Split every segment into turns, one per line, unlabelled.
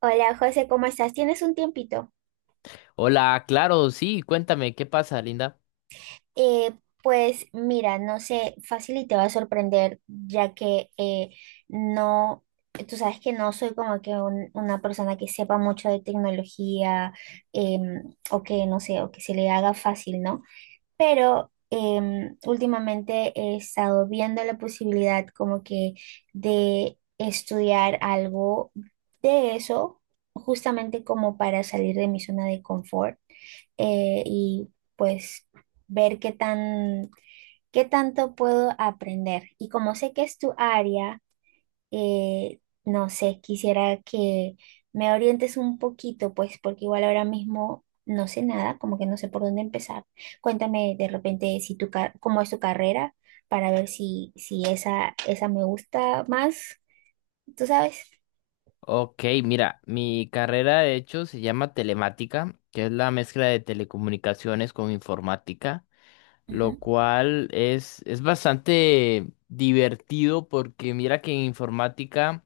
Hola José, ¿cómo estás? ¿Tienes un tiempito?
Hola, claro, sí, cuéntame, ¿qué pasa, Linda?
Eh, pues mira, no sé, fácil y te va a sorprender, ya que no, tú sabes que no soy como que una persona que sepa mucho de tecnología, em, o que no sé, o que se le haga fácil, ¿no? Pero últimamente he estado viendo la posibilidad como que de estudiar algo de eso, justamente como para salir de mi zona de confort, y pues ver qué tanto puedo aprender. Y como sé que es tu área, eh, no sé, quisiera que me orientes un poquito, pues, porque igual ahora mismo no sé nada, como que no sé por dónde empezar. Cuéntame de repente si cómo es tu carrera para ver si, si esa me gusta más, ¿tú sabes?
Ok, mira, mi carrera de hecho se llama telemática, que es la mezcla de telecomunicaciones con informática, lo
Ujú.
cual es bastante divertido porque mira que en informática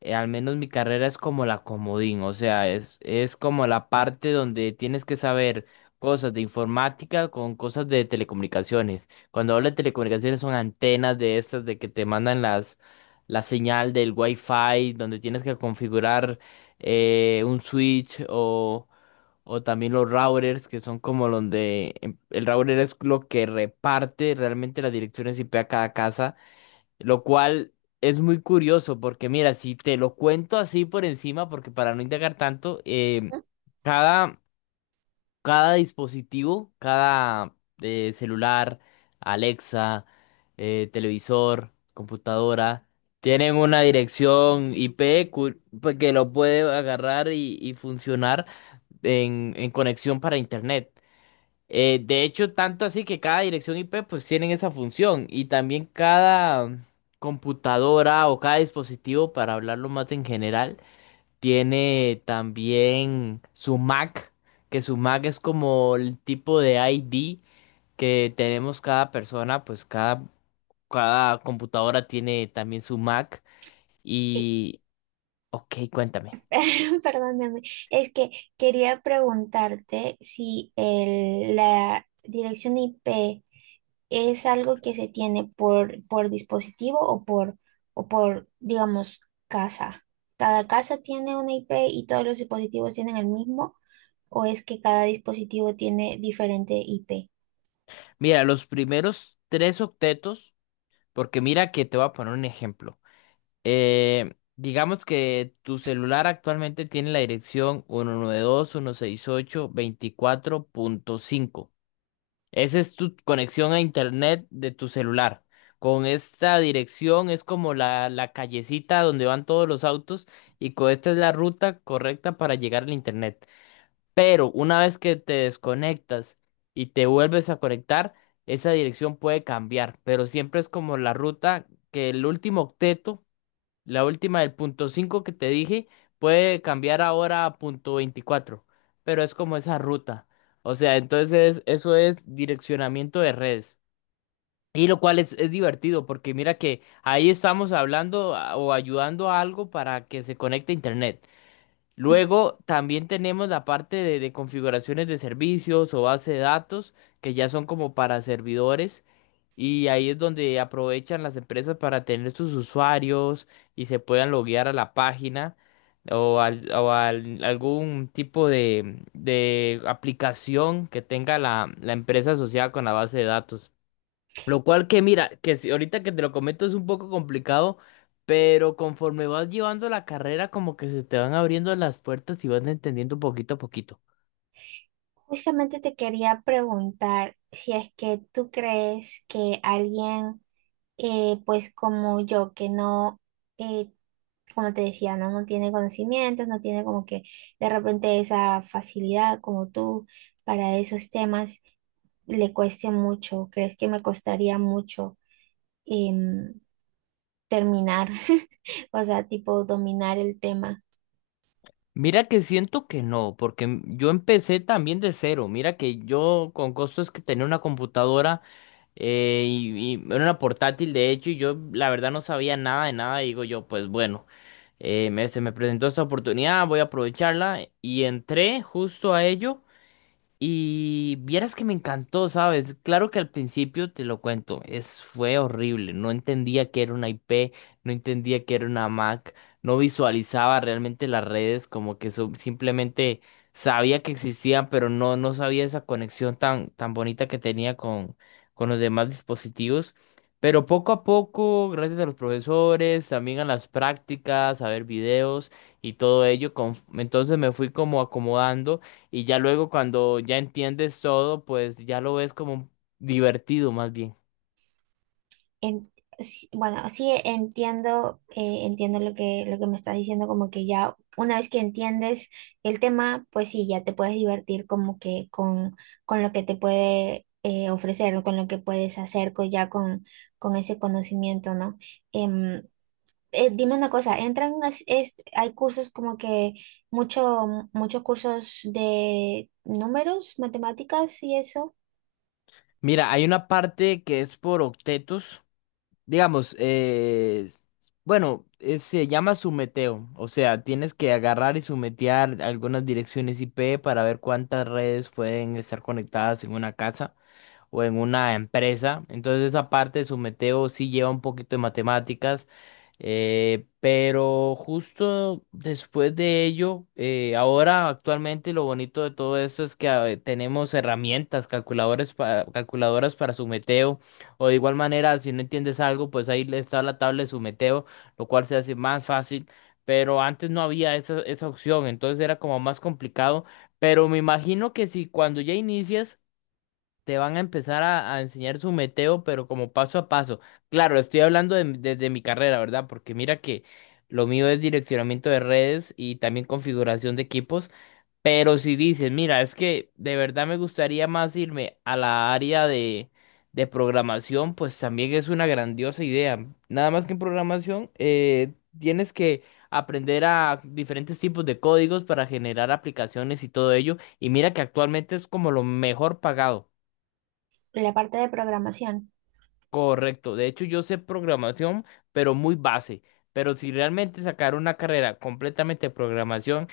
al menos mi carrera es como la comodín, o sea, es como la parte donde tienes que saber cosas de informática con cosas de telecomunicaciones. Cuando hablo de telecomunicaciones son antenas de estas de que te mandan las la señal del Wi-Fi, donde tienes que configurar un o también los routers, que son como donde el router es lo que reparte realmente las direcciones IP a cada casa. Lo cual es muy curioso porque mira, si te lo cuento así por encima, porque para no indagar tanto, cada, cada dispositivo, cada celular, Alexa, televisor, computadora, tienen una dirección IP pues, que lo puede agarrar y funcionar en conexión para Internet. De hecho, tanto así que cada dirección IP pues tienen esa función y también cada computadora o cada dispositivo, para hablarlo más en general, tiene también su MAC, que su MAC es como el tipo de ID que tenemos cada persona, cada computadora tiene también su MAC
Sí,
y... Ok, cuéntame.
perdóname, es que quería preguntarte si la dirección IP es algo que se tiene por dispositivo o por, digamos, casa. ¿Cada casa tiene una IP y todos los dispositivos tienen el mismo? ¿O es que cada dispositivo tiene diferente IP?
Mira, los primeros tres octetos, porque mira que te voy a poner un ejemplo. Digamos que tu celular actualmente tiene la dirección uno uno nueve dos punto uno seis ocho punto veinticuatro punto cinco. Esa es tu conexión a internet de tu celular. Con esta dirección es como la callecita donde van todos los autos y con esta es la ruta correcta para llegar al internet. Pero una vez que te desconectas y te vuelves a conectar, esa dirección puede cambiar, pero siempre es como la ruta, que el último octeto, la última del punto 5 que te dije, puede cambiar ahora a punto 24, pero es como esa ruta. O sea, entonces eso es direccionamiento de redes. Y lo cual es divertido porque mira que ahí estamos hablando a- o ayudando a algo para que se conecte a Internet. Luego también tenemos la parte de configuraciones de servicios o base de datos, que ya son como para servidores, y ahí es donde aprovechan las empresas para tener sus usuarios y se puedan loguear a la página o algún tipo de aplicación que tenga la empresa asociada con la base de datos. Lo cual que mira, que si- ahorita que te lo comento es un poco complicado, pero conforme vas llevando la carrera como que se te van abriendo las puertas y vas entendiendo poquito a poquito.
Justamente te quería preguntar si es que tú crees que alguien, pues como yo, que no, eh, como te decía, ¿no? No tiene conocimientos, no tiene como que de repente esa facilidad como tú para esos temas, le cueste mucho, crees que me costaría mucho em, terminar, o sea, tipo dominar el tema.
Mira que siento que no, porque yo empecé también de cero. Mira que yo con costos que tenía una computadora y era una portátil de hecho y yo la verdad no sabía nada de nada. Y digo yo, pues bueno, se me presentó esta oportunidad, voy a aprovecharla y entré justo a ello. Y vieras que me encantó, ¿sabes? Claro que al principio te lo cuento, fue horrible. No entendía que era una IP, no entendía que era una Mac, no visualizaba realmente las redes, como que simplemente sabía que existían, pero no sabía esa conexión tan bonita que tenía con los demás dispositivos. Pero poco a poco, gracias a los profesores, también a las prácticas, a ver videos y todo ello, entonces me fui como acomodando. Y ya luego cuando ya entiendes todo, pues ya lo ves como divertido más bien.
En- sí, bueno, sí entiendo, entiendo lo que me estás diciendo, como que ya una vez que entiendes el tema, pues sí, ya te puedes divertir como que con lo que te puede ofrecer o con lo que puedes hacer ya con ese conocimiento, ¿no? Em, Dime una cosa, hay cursos como que mucho, muchos cursos de números, matemáticas y eso,
Mira, hay una parte que es por octetos, digamos, se llama sumeteo, o sea, tienes que agarrar y sumetear algunas direcciones IP para ver cuántas redes pueden estar conectadas en una casa o en una empresa. Entonces esa parte de sumeteo sí lleva un poquito de matemáticas. Pero justo después de ello, ahora actualmente lo bonito de todo esto es que tenemos herramientas, calculadoras para sumeteo, o de igual manera, si no entiendes algo, pues ahí le está la tabla de sumeteo, lo cual se hace más fácil, pero antes no había esa opción, entonces era como más complicado, pero me imagino que si cuando ya inicias te van a empezar a enseñar su meteo, pero como paso a paso. Claro, estoy desde mi carrera, ¿verdad? Porque mira que lo mío es direccionamiento de redes y también configuración de equipos, pero si dices, mira, es que de verdad me gustaría más irme a la área de programación, pues también es una grandiosa idea. Nada más que en programación, tienes que... aprender a diferentes tipos de códigos para generar aplicaciones y todo ello. Y mira que actualmente es como lo mejor pagado.
la parte de programación
Correcto, de hecho yo sé programación, pero muy base. Pero si realmente sacar una carrera completamente de programación,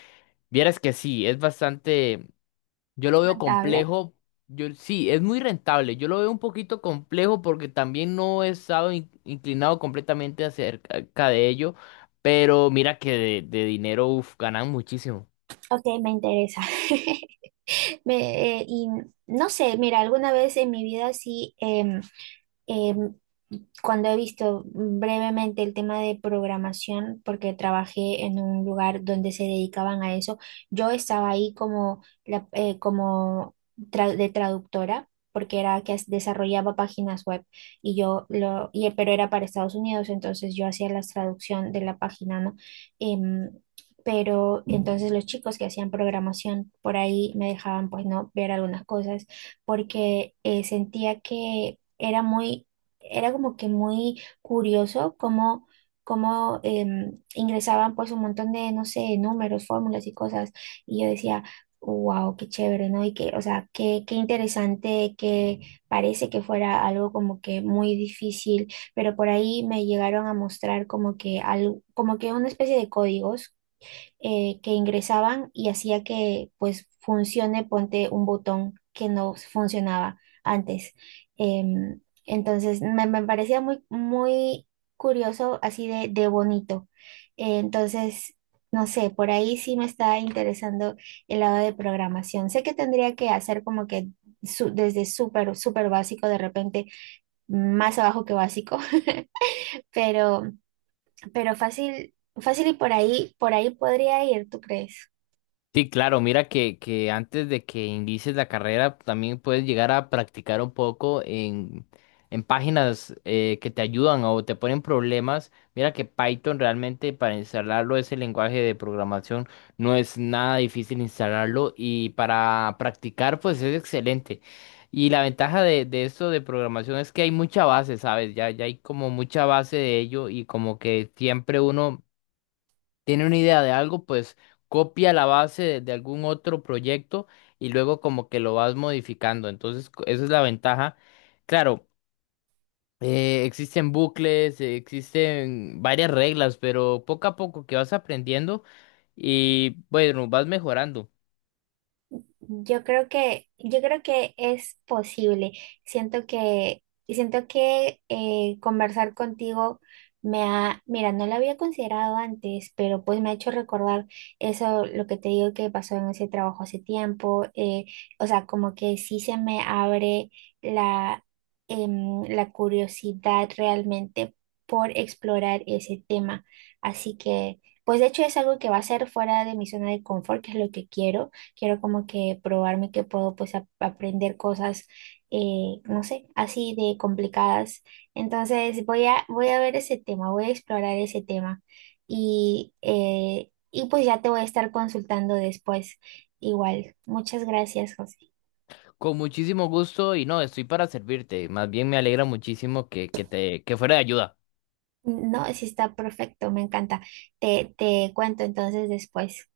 vieras que sí, es bastante, yo lo veo
contable.
complejo, yo sí, es muy rentable, yo lo veo un poquito complejo porque también no he estado inclinado completamente acerca de ello, pero mira que de dinero, uf, ganan muchísimo.
Ok, me interesa. Y no sé, mira, alguna vez en mi vida sí, Em, cuando he visto brevemente el tema de programación, porque trabajé en un lugar donde se dedicaban a eso, yo estaba ahí como, como de traductora, porque era que desarrollaba páginas web y pero era para Estados Unidos, entonces yo hacía la traducción de la página, ¿no? Em, pero entonces los chicos que hacían programación por ahí me dejaban pues no ver algunas cosas porque sentía que era era como que muy curioso cómo ingresaban pues un montón de, no sé, números, fórmulas y cosas. Y yo decía, wow, qué chévere, ¿no? Y que, o sea, qué interesante, que parece que fuera algo como que muy difícil, pero por ahí me llegaron a mostrar como que, como que una especie de códigos que ingresaban y hacía que pues funcione, ponte un botón que no funcionaba antes. Entonces me parecía muy curioso, así de bonito. Eh, entonces, no sé, por ahí sí me está interesando el lado de programación. Sé que tendría que hacer como que desde súper, súper básico, de repente más abajo que básico, pero, pero fácil, fácil y por ahí podría ir, ¿tú crees?
Sí, claro, mira que antes de que inicies la carrera también puedes llegar a practicar un poco en páginas que te ayudan o te ponen problemas. Mira que Python realmente para instalarlo ese lenguaje de programación no es nada difícil instalarlo y para practicar pues es excelente. Y la ventaja de esto de programación es que hay mucha base, ¿sabes? Ya hay como mucha base de ello y como que siempre uno tiene una idea de algo, pues copia la base de algún otro proyecto y luego como que lo vas modificando. Entonces, esa es la ventaja. Claro, existen bucles, existen varias reglas, pero poco a poco que vas aprendiendo y bueno, vas mejorando.
Yo creo que es posible. Siento que, Siento que conversar contigo me ha, mira, no lo había considerado antes, pero pues me ha hecho recordar eso, lo que te digo que pasó en ese trabajo hace tiempo. O sea, como que sí se me abre la, la curiosidad realmente por explorar ese tema. Así que, pues de hecho es algo que va a ser fuera de mi zona de confort, que es lo que quiero como que probarme que puedo pues aprender cosas, no sé, así de complicadas. Entonces voy a ver ese tema, voy a explorar ese tema y pues ya te voy a estar consultando después igual. Muchas gracias, José.
Con muchísimo gusto y no, estoy para servirte. Más bien me alegra muchísimo que fuera de ayuda.
No, sí está perfecto, me encanta. Te cuento entonces después.